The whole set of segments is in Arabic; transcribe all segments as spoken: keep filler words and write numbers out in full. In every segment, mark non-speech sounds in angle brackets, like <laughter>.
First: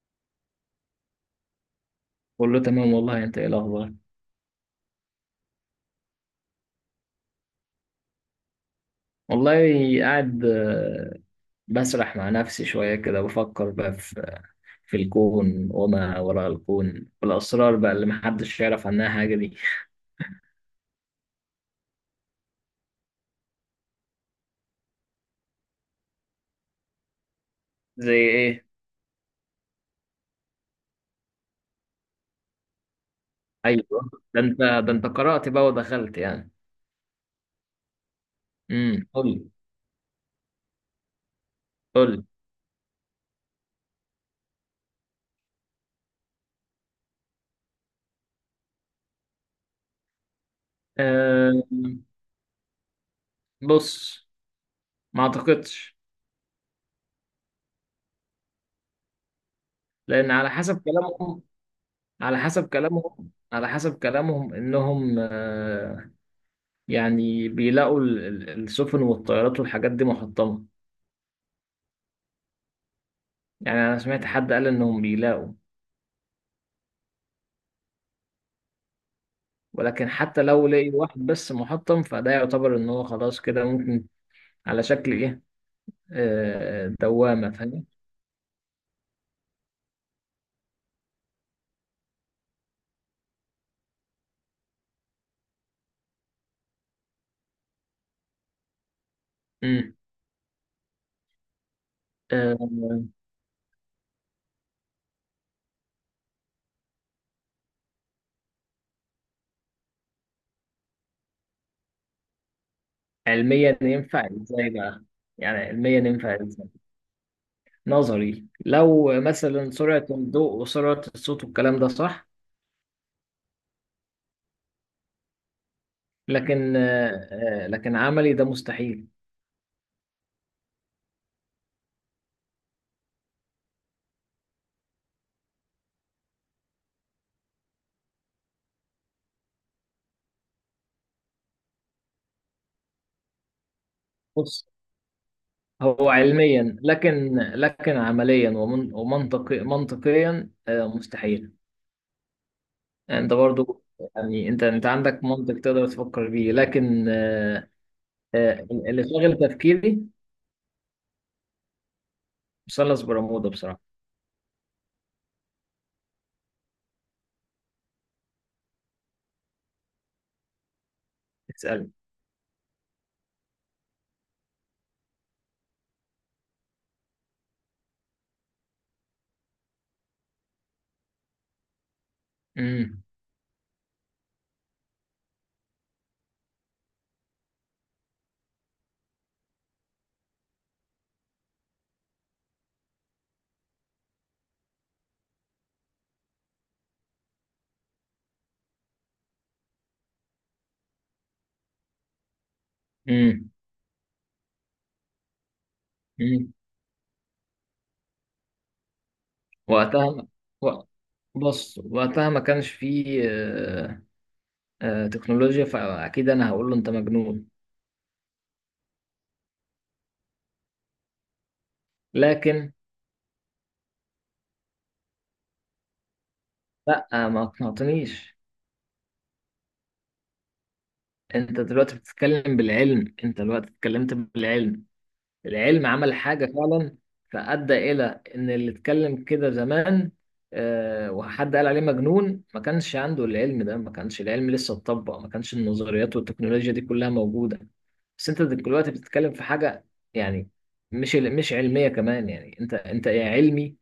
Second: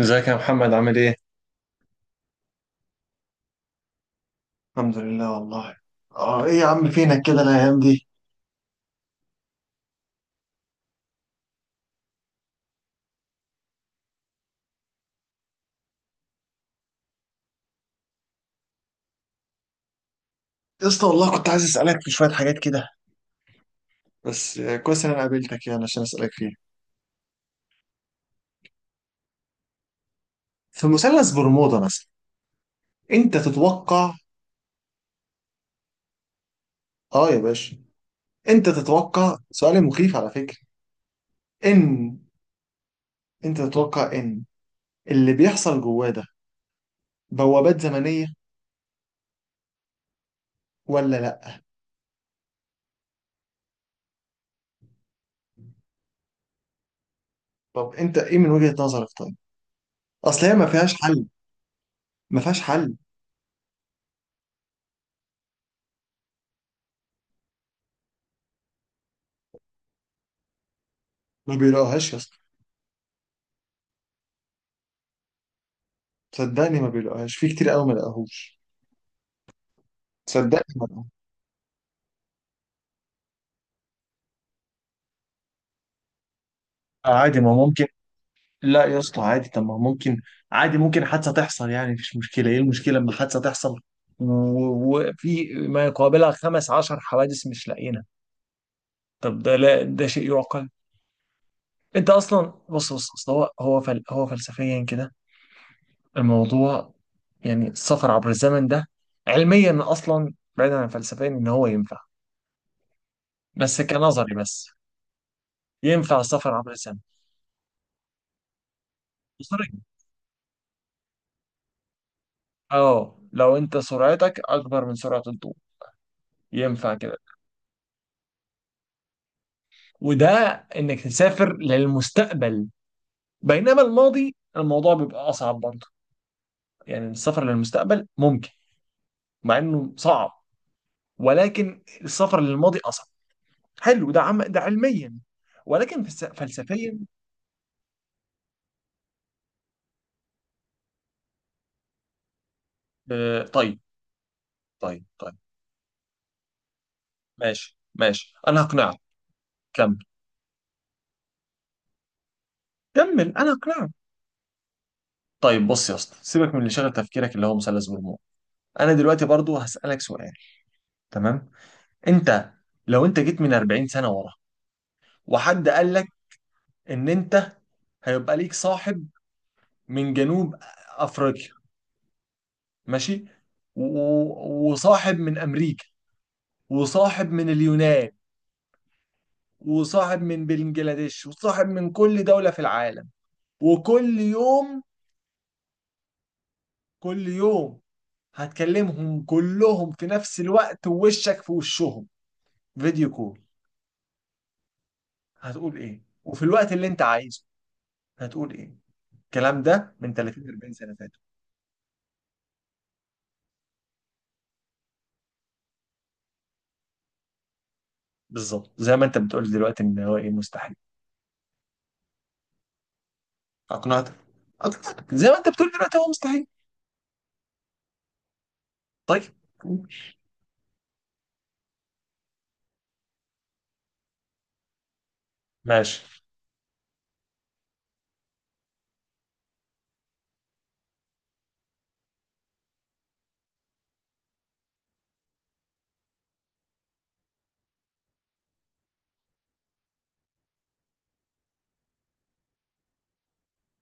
ازيك يا محمد عامل ايه؟ كله تمام والله، انت ايه الاخبار؟ الحمد لله والله. اه ايه يا عم فينك كده الايام دي؟ والله، قاعد آه، بسرح مع نفسي شويه كده، بفكر بقى في في الكون وما وراء الكون والاسرار بقى اللي محدش يعرف عنها حاجه دي. يا اسطى والله كنت عايز اسالك في شويه حاجات كده، بس آه، كويس ان انا قابلتك يعني عشان اسالك فيها. زي ايه؟ في مثلث برمودا مثلا انت ايوه، تتوقع؟ ده انت ده انت قرأت بقى ودخلت يعني. اه يا باشا. انت امم، قول تتوقع، لي. سؤال مخيف على فكره. ان قول لي. انت تتوقع ان اللي بيحصل جواه ده بوابات زمنيه ولا أه. لا؟ بص، ما اعتقدش. طب انت ايه من وجهه نظرك طيب؟ لان اصل على هي ما حسب فيهاش حل، كلامهم على ما فيهاش حسب حل. كلامهم على حسب كلامهم انهم آه، يعني بيلاقوا ال- ال- السفن والطيارات والحاجات دي محطمة. ما بيلاقوهاش يا اسطى، يعني أنا سمعت حد قال إنهم بيلاقوا. صدقني ما بيلاقوهاش في كتير قوي ما لاقوهوش. ولكن حتى تصدقني، لو لقي واحد بس محطم، فده يعتبر إن هو خلاص كده ممكن. على شكل إيه؟ آه، آه، عادي دوامة، ما فاهم؟ ممكن. لا يا اسطى عادي، طب ما ممكن، عادي ممكن حادثة تحصل يعني مفيش مشكلة، ايه المشكلة لما حادثة تحصل و- وفي ما يقابلها خمس عشر حوادث مش لاقينا؟ طب ده لا مم. ده شيء يعقل. انت اصلا بص بص آه، أصل هو هو فل هو فلسفيا كده الموضوع، يعني السفر عبر الزمن ده علميا اصلا بعيدا عن فلسفيا ان هو ينفع، علميا بس ينفع كنظري بس، إزاي بقى؟ يعني علميا ينفع ينفع السفر إزاي؟ عبر الزمن نظري، لو بسرعة. مثلا سرعة الضوء وسرعة الصوت والكلام ده صح. اه لو انت سرعتك اكبر من سرعة الضوء لكن ينفع آه، كده. آه، لكن عملي ده مستحيل. وده انك تسافر للمستقبل، بينما الماضي الموضوع بيبقى اصعب برضه. يعني السفر للمستقبل ممكن مع انه صعب، ولكن السفر للماضي اصعب. حلو ده عم ده علميا، ولكن هو فلس- علميا، فلسفيا. لكن لكن عمليا، ومن ومنطقي منطقيا آه، مستحيل. انت آه، طيب برضو، يعني انت انت طيب عندك طيب، منطق تقدر تفكر بيه، لكن آه، ماشي ماشي انا آه، هقنعك. اللي شاغل كمل، تفكيري مثلث كمل برمودا انا هقنعك. بصراحة. طيب بص يا اسطى سيبك من اللي شغل تفكيرك اللي هو مثلث برمودا، انا دلوقتي برضو هسألك سؤال، تمام؟ اسأل. انت لو انت جيت من أربعين سنة ورا وحد قال لك ان انت هيبقى ليك صاحب من جنوب افريقيا، امم. ماشي، و- وصاحب من امريكا وصاحب من اليونان وصاحب من بنجلاديش وصاحب من كل دولة في العالم، وكل يوم كل يوم هتكلمهم كلهم في نفس الوقت ووشك في وشهم، فيديو كول، امم. هتقول ايه؟ وفي امم. الوقت اللي انت عايزه هتقول ايه؟ الكلام ده من وقتها تلاتين أربعين و- سنة فاتوا. بص، وقتها ما كانش فيه آه، آه، تكنولوجيا، فاكيد انا هقول له انت مجنون. بالظبط زي ما انت بتقول دلوقتي ان هو ايه مستحيل. لكن اقنعتك؟ اقنعتك زي ما انت بتقول دلوقتي هو مستحيل. لا، ما اقنعتنيش. طيب انت دلوقتي بتتكلم بالعلم، انت دلوقتي اتكلمت بالعلم. العلم ماشي، عمل حاجة فعلا، فأدى إلى إن اللي اتكلم كده زمان آه، وحد قال عليه مجنون، ما كانش عنده العلم ده، ما كانش العلم لسه اتطبق، ما كانش النظريات والتكنولوجيا دي كلها موجودة. بس انت دلوقتي بتتكلم في حاجة، يعني مش مش علمية كمان، يعني انت انت يا علمي.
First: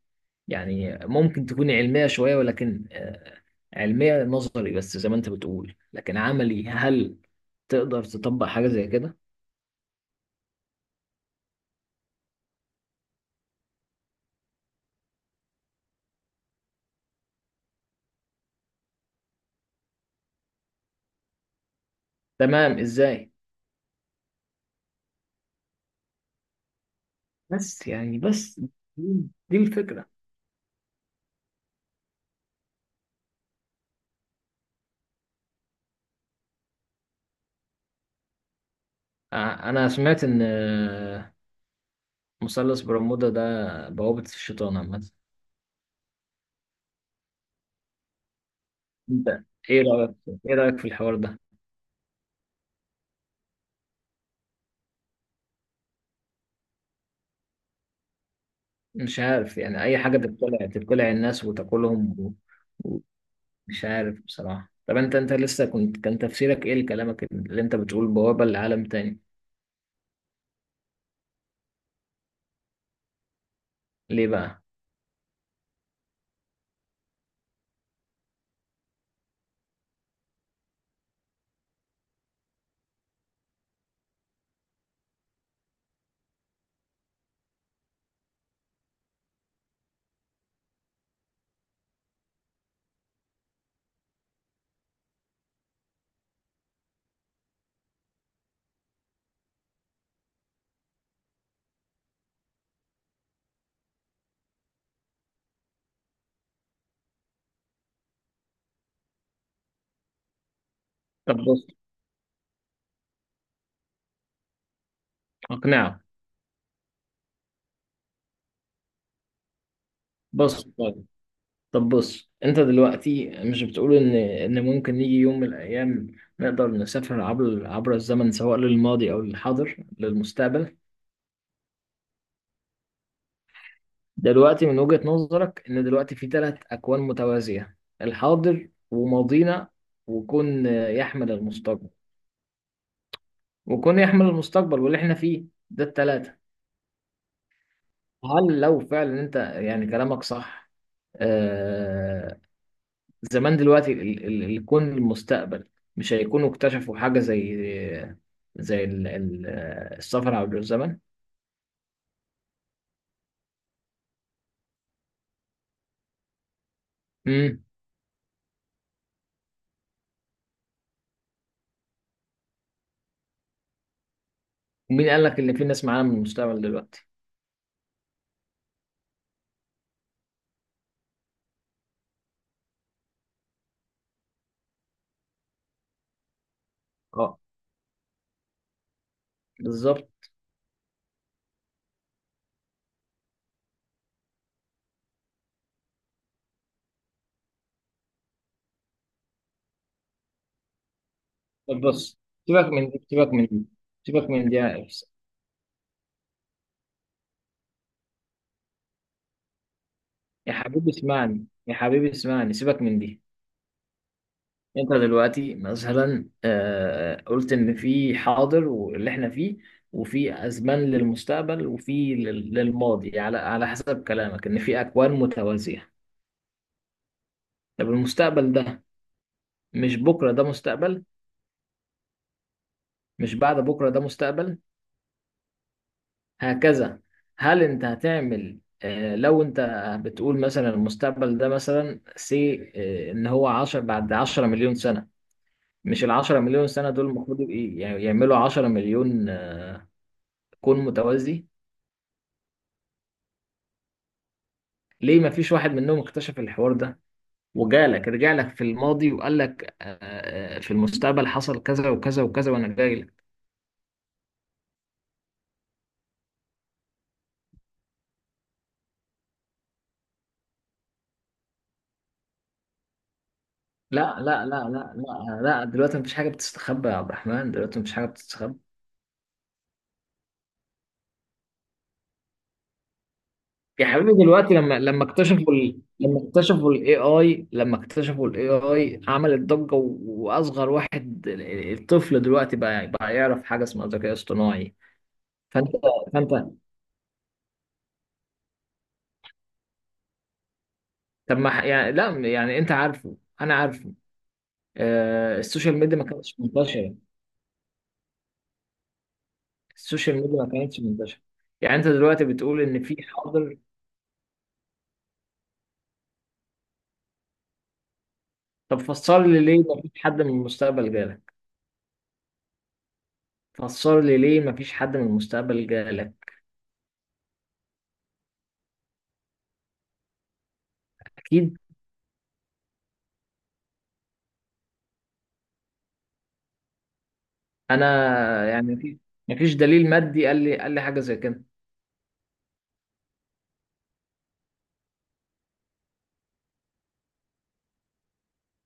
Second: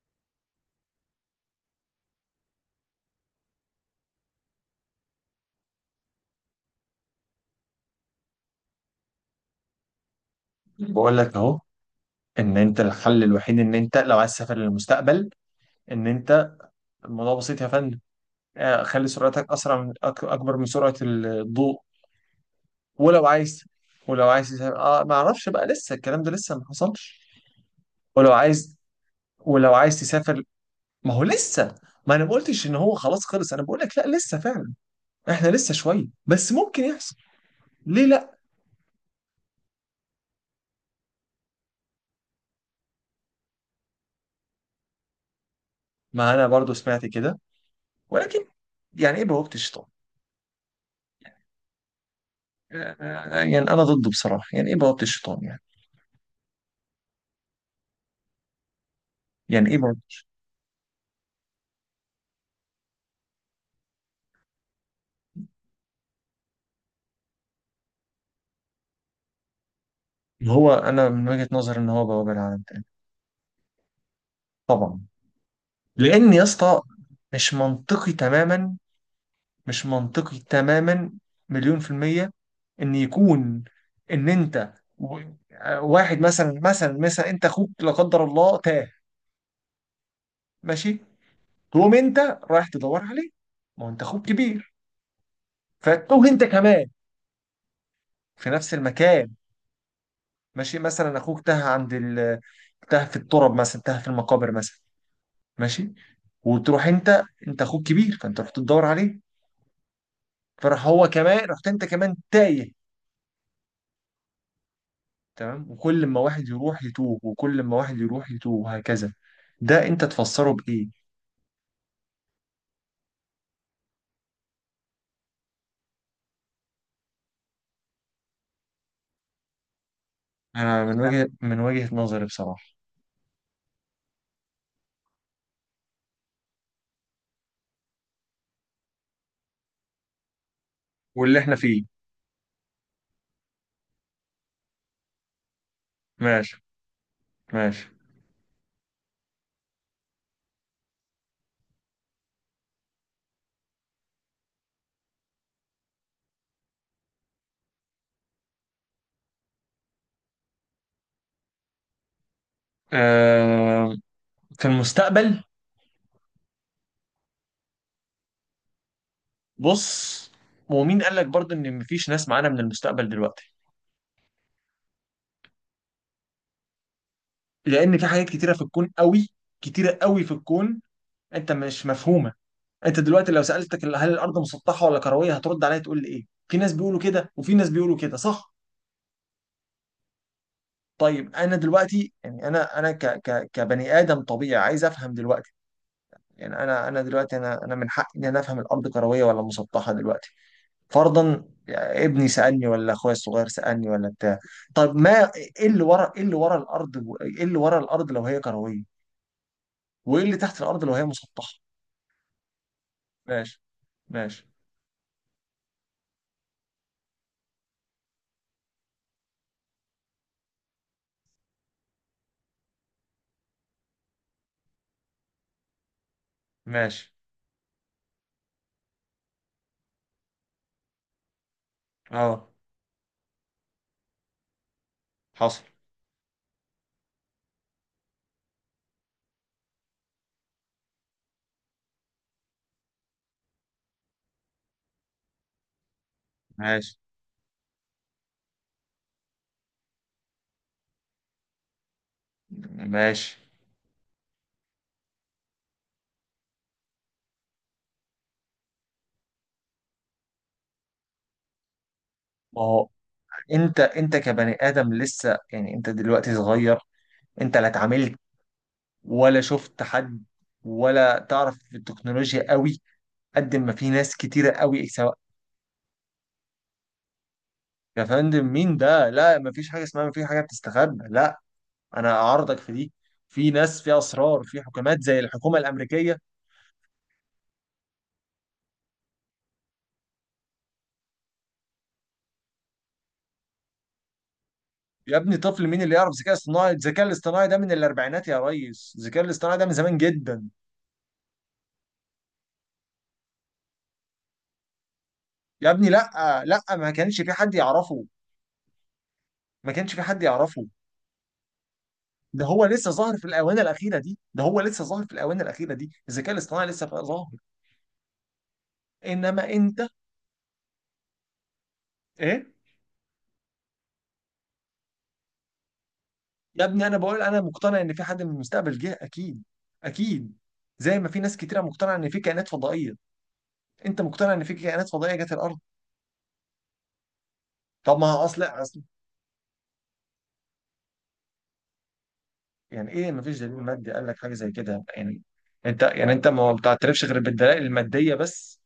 يعني ممكن تكون علمية شوية، ولكن آه، علمية نظري بس زي ما انت بتقول، لكن عملي، هل تقدر تطبق حاجة زي كده؟ بقول لك اهو، ان انت الحل الوحيد ان انت لو عايز تسافر للمستقبل، ان انت الموضوع بسيط يا فندم، آه، خلي سرعتك اسرع من أك- اكبر من سرعه الضوء. تمام، ولو ازاي؟ عايز، ولو عايز تسافر اه ما اعرفش بقى لسه الكلام ده لسه ما حصلش. بس يعني ولو بس عايز، دي ولو عايز الفكرة. تسافر، ما هو لسه، ما انا ما قلتش ان هو خلاص خلص، انا بقول لك لا لسه فعلا، احنا لسه شويه بس ممكن يحصل، ليه لا؟ ع- انا سمعت ان آه، مثلث برمودا ده بوابة الشيطان عامة. ما انا برضو سمعت كده، ولكن يعني ايه انت، بوابة ايه الشيطان؟ رأيك؟ ايه رأيك في الحوار ده؟ آه، يعني انا ضده بصراحة، يعني ايه بوابة الشيطان يعني؟ مش عارف، يعني ايه يعني اي بوابة. حاجة تبتلع، تبتلع الناس وتاكلهم و- ومش عارف بصراحة. طب انت، انت لسه كنت، كان تفسيرك ايه لكلامك اللي انت بتقول بوابة لعالم تاني؟ هو انا من وجهة نظري ان هو بوابة لعالم تاني. ليه بقى؟ طبعا، لان يا اسطى مش منطقي تماما، مش منطقي تماما، مليون في المية، ان يكون ان انت و-، آه، واحد مثلا مثلا مثلا انت اخوك لا قدر الله تاه، ماشي، تقوم انت رايح تدور عليه، ما هو انت اخوك كبير فتوه انت كمان في نفس المكان، ماشي، مثلا اخوك تاه عند ال... تاه في التراب مثلا، تاه في المقابر مثلا، ماشي، وتروح انت، انت اخوك كبير فانت رحت تدور عليه، فراح هو طب كمان رحت بص، انت كمان تايه. تمام، اقنعه. وكل ما واحد يروح يتوه وكل ما واحد يروح يتوه وهكذا. ده انت تفسره بص، بايه؟ طب بص، انت دلوقتي مش بتقول ان ان ممكن يجي يوم من الايام نقدر نسافر عبر عبر الزمن، سواء للماضي او للحاضر للمستقبل؟ انا من وجهة من وجهة نظري بصراحة دلوقتي من وجهة نظرك ان دلوقتي في ثلاث اكوان متوازية، الحاضر وماضينا، وكون يحمل واللي احنا فيه. المستقبل وكون يحمل المستقبل واللي احنا فيه، ده الثلاثة. ماشي، ماشي. هل لو فعلا انت يعني كلامك صح، آه، زمان دلوقتي ال- ال- الكون المستقبل، مش هيكونوا اكتشفوا حاجة زي زي ال- ال- السفر عبر الزمن؟ آه، في المستقبل. امم. بص، ومين قال لك برضه ان مفيش ناس معانا من المستقبل دلوقتي؟ ومين قال لك ان في ناس معانا من المستقبل دلوقتي؟ لان في حاجات كتيره في الكون قوي، كتيره قوي في الكون انت مش مفهومه. انت دلوقتي لو سالتك ال- هل الارض مسطحه ولا كرويه هترد عليا تقول لي ايه؟ في ناس بيقولوا كده اه، وفي ناس بيقولوا كده، صح؟ بالظبط. طيب انا دلوقتي يعني انا انا ك ك كبني ادم طبيعي عايز افهم دلوقتي. يعني انا انا دلوقتي انا انا من حقي ان انا افهم الارض كرويه ولا مسطحه دلوقتي، فرضا طب يعني بص، ابني سيبك سالني من ولا دي، اخويا سيبك من الصغير دي، سالني ولا سيبك بتاع. من دي. طب ما ايه اللي ورا ايه اللي ورا الارض؟ ايه اللي ورا الارض لو هي كرويه؟ وايه اللي يا تحت الارض حبيبي لو هي اسمعني، مسطحه؟ يا حبيبي اسمعني، سيبك من دي. ماشي ماشي انت دلوقتي مثلا آه، قلت ان في حاضر واللي احنا فيه، وفي ازمان للمستقبل وفي لل- للماضي، على على حسب كلامك ان في اكوان متوازية. ماشي. طب المستقبل ده، مش بكرة ده مستقبل؟ اه مش بعد بكرة ده مستقبل؟ حصل. هكذا. هل انت هتعمل آه، لو انت بتقول مثلا المستقبل ده مثلا سي آه، ان هو عشر بعد عشرة مليون سنة. مش العشرة مليون سنة ماشي دول المفروض يبقى- يعني يعملوا عشرة مليون آه، كون متوازي؟ ماشي. ليه ما فيش واحد منهم اكتشف الحوار ده وجالك، رجع لك في الماضي وقال لك آه، آه، في المستقبل حصل كذا وكذا وكذا ما وانا هو جاي لك؟ انت انت كبني ادم لسه يعني انت دلوقتي صغير، انت لا اتعاملت ولا شفت حد ولا تعرف في التكنولوجيا قوي قد ما في ناس لا لا كتيره لا قوي لا سواء. لا لا، دلوقتي مفيش حاجه بتستخبى يا عبد الرحمن، دلوقتي مفيش يا حاجه فندم بتستخبى. مين ده؟ لا ما فيش حاجه اسمها ما في حاجه بتستخبى، لا انا اعارضك في دي، في ناس يا في حبيبي، اسرار دلوقتي في لما حكومات لما زي اكتشفوا الحكومه ال... الامريكيه. لما اكتشفوا الاي اي لما اكتشفوا الاي اي عملت ضجه، و- واصغر واحد، ال- الطفل دلوقتي بقى بقى يعرف حاجه اسمها ذكاء اصطناعي. يا ابني طفل فانت مين اللي يعرف فانت ذكاء اصطناعي؟ الذكاء الاصطناعي ده من الاربعينات يا ريس، الذكاء الاصطناعي ده من زمان جدا. طب ما ح- يعني لا، يعني انت عارفه انا عارفه آه، يا السوشيال ابني ميديا ما كانتش لا، لا ما منتشره كانش في حد يعرفه، ما كانش في السوشيال حد ميديا ما يعرفه. كانتش منتشره يعني انت دلوقتي ده بتقول هو ان لسه في ظاهر في حاضر. الاونه الاخيره دي، ده هو لسه ظاهر في الاونه الاخيره دي الذكاء الاصطناعي لسه بقى ظاهر. طب فسر لي انما ليه ما انت فيش حد من المستقبل جالك؟ ايه؟ فسر لي ليه ما فيش حد من المستقبل جالك؟ يا ابني انا بقول انا مقتنع ان في حد من المستقبل جه، اكيد اكيد، زي ما في ناس اكيد. كتيره مقتنعه ان في كائنات فضائيه. انت مقتنع ان في كائنات فضائيه جت الارض؟ طب ما هو اصل، انا يعني مفيش، مفيش دليل مادي قال لي، قال لي حاجه زي كده. يعني ايه مفيش دليل مادي قال لك حاجه زي كده؟ يعني انت يعني انت ما بتعترفش غير بالدلائل الماديه بس؟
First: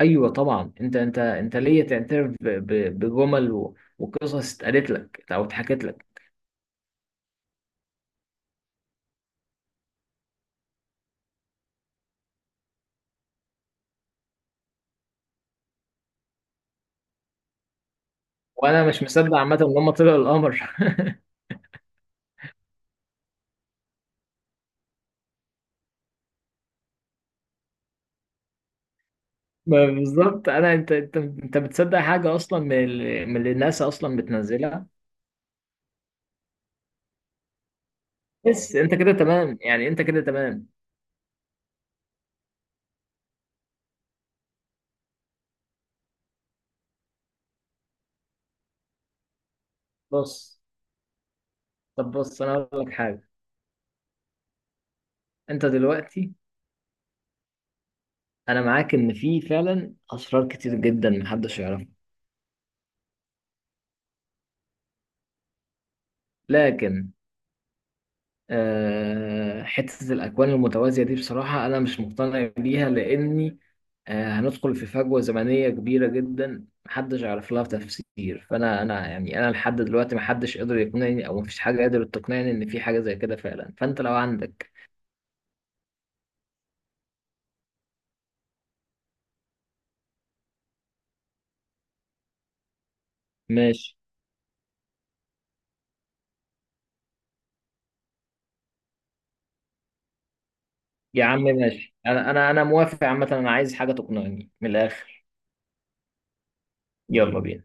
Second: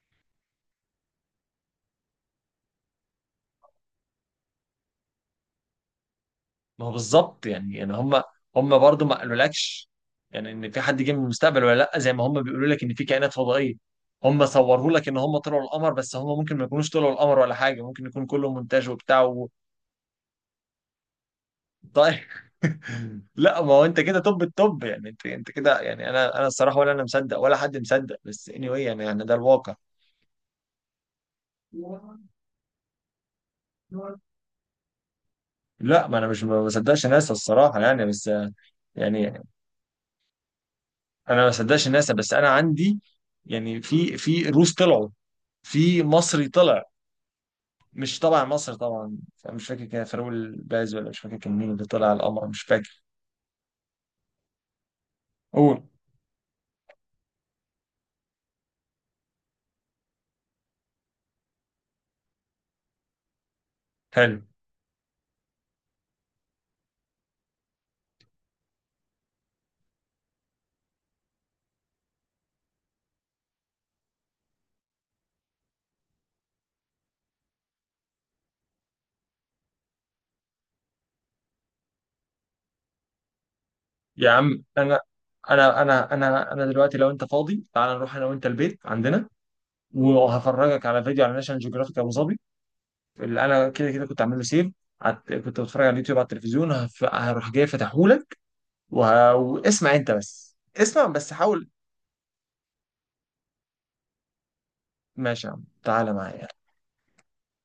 ايوه طبعا، انت انت انت ليه تعترف ب- ب- بجمل و- وقصص اتقالت لك او اتحكت لك؟ ما هو بالظبط، يعني يعني هم، هم برضه ما قالولكش يعني ان في حد جه من المستقبل ولا لا، زي ما هم بيقولوا لك ان في كائنات فضائيه. هم صوروا لك ان هم طلعوا القمر، بس هم ممكن ما يكونوش طلعوا القمر ولا حاجه، ممكن يكون كله وانا مونتاج مش وبتاع مصدق و... عامه ان هم طلعوا القمر. طيب. <laughs> لا ما هو انت كده، طب الطب يعني انت انت كده، يعني انا انا الصراحه ولا انا مصدق ولا حد مصدق، بس anyway يعني يعني ده الواقع. ما بالظبط انا، انت انت انت بتصدق حاجه اصلا من ال- من اللي الناس اصلا بتنزلها. لا ما انا مش ما بصدقش ناسا الصراحه يعني، بس بس انت كده يعني تمام، يعني انت كده تمام. انا ما بصدقش ناسا بس انا عندي، يعني في في روس طلعوا، في مصري طلع، مش طبعا مصر طبعا، مش فاكر كان فاروق بص، الباز ولا مش فاكر كان مين اللي طلع طب على بص، القمر، انا مش هقول لك فاكر. حاجه. انت قول. دلوقتي، انا معاك ان في فعلا اسرار كتير جدا محدش يعرفها. حلو. لكن آه، حتة الأكوان المتوازية دي بصراحة أنا مش مقتنع بيها، لأني آه، هندخل في فجوة زمنية كبيرة جدا محدش يعرف لها تفسير. فأنا، أنا يعني أنا لحد دلوقتي محدش قدر يقنعني، أو مفيش حاجة قدرت تقنعني إن في حاجة زي كده فعلا. فأنت لو يا عم عندك. انا انا انا انا انا دلوقتي لو انت فاضي تعال نروح انا وانت البيت عندنا وهفرجك على فيديو على ناشونال جيوغرافيك ابو ظبي اللي انا كده ماشي كده كنت عامل له سيف، عت- كنت بتفرج على اليوتيوب على التلفزيون هف- هروح جاي فاتحهولك، وه- واسمع انت بس، اسمع يا بس عم، حاول. ماشي. أنا أنا أنا موافق عامة، أنا عايز حاجة تقنعني من الآخر. ماشي يا عم تعالى معايا. يلا بينا.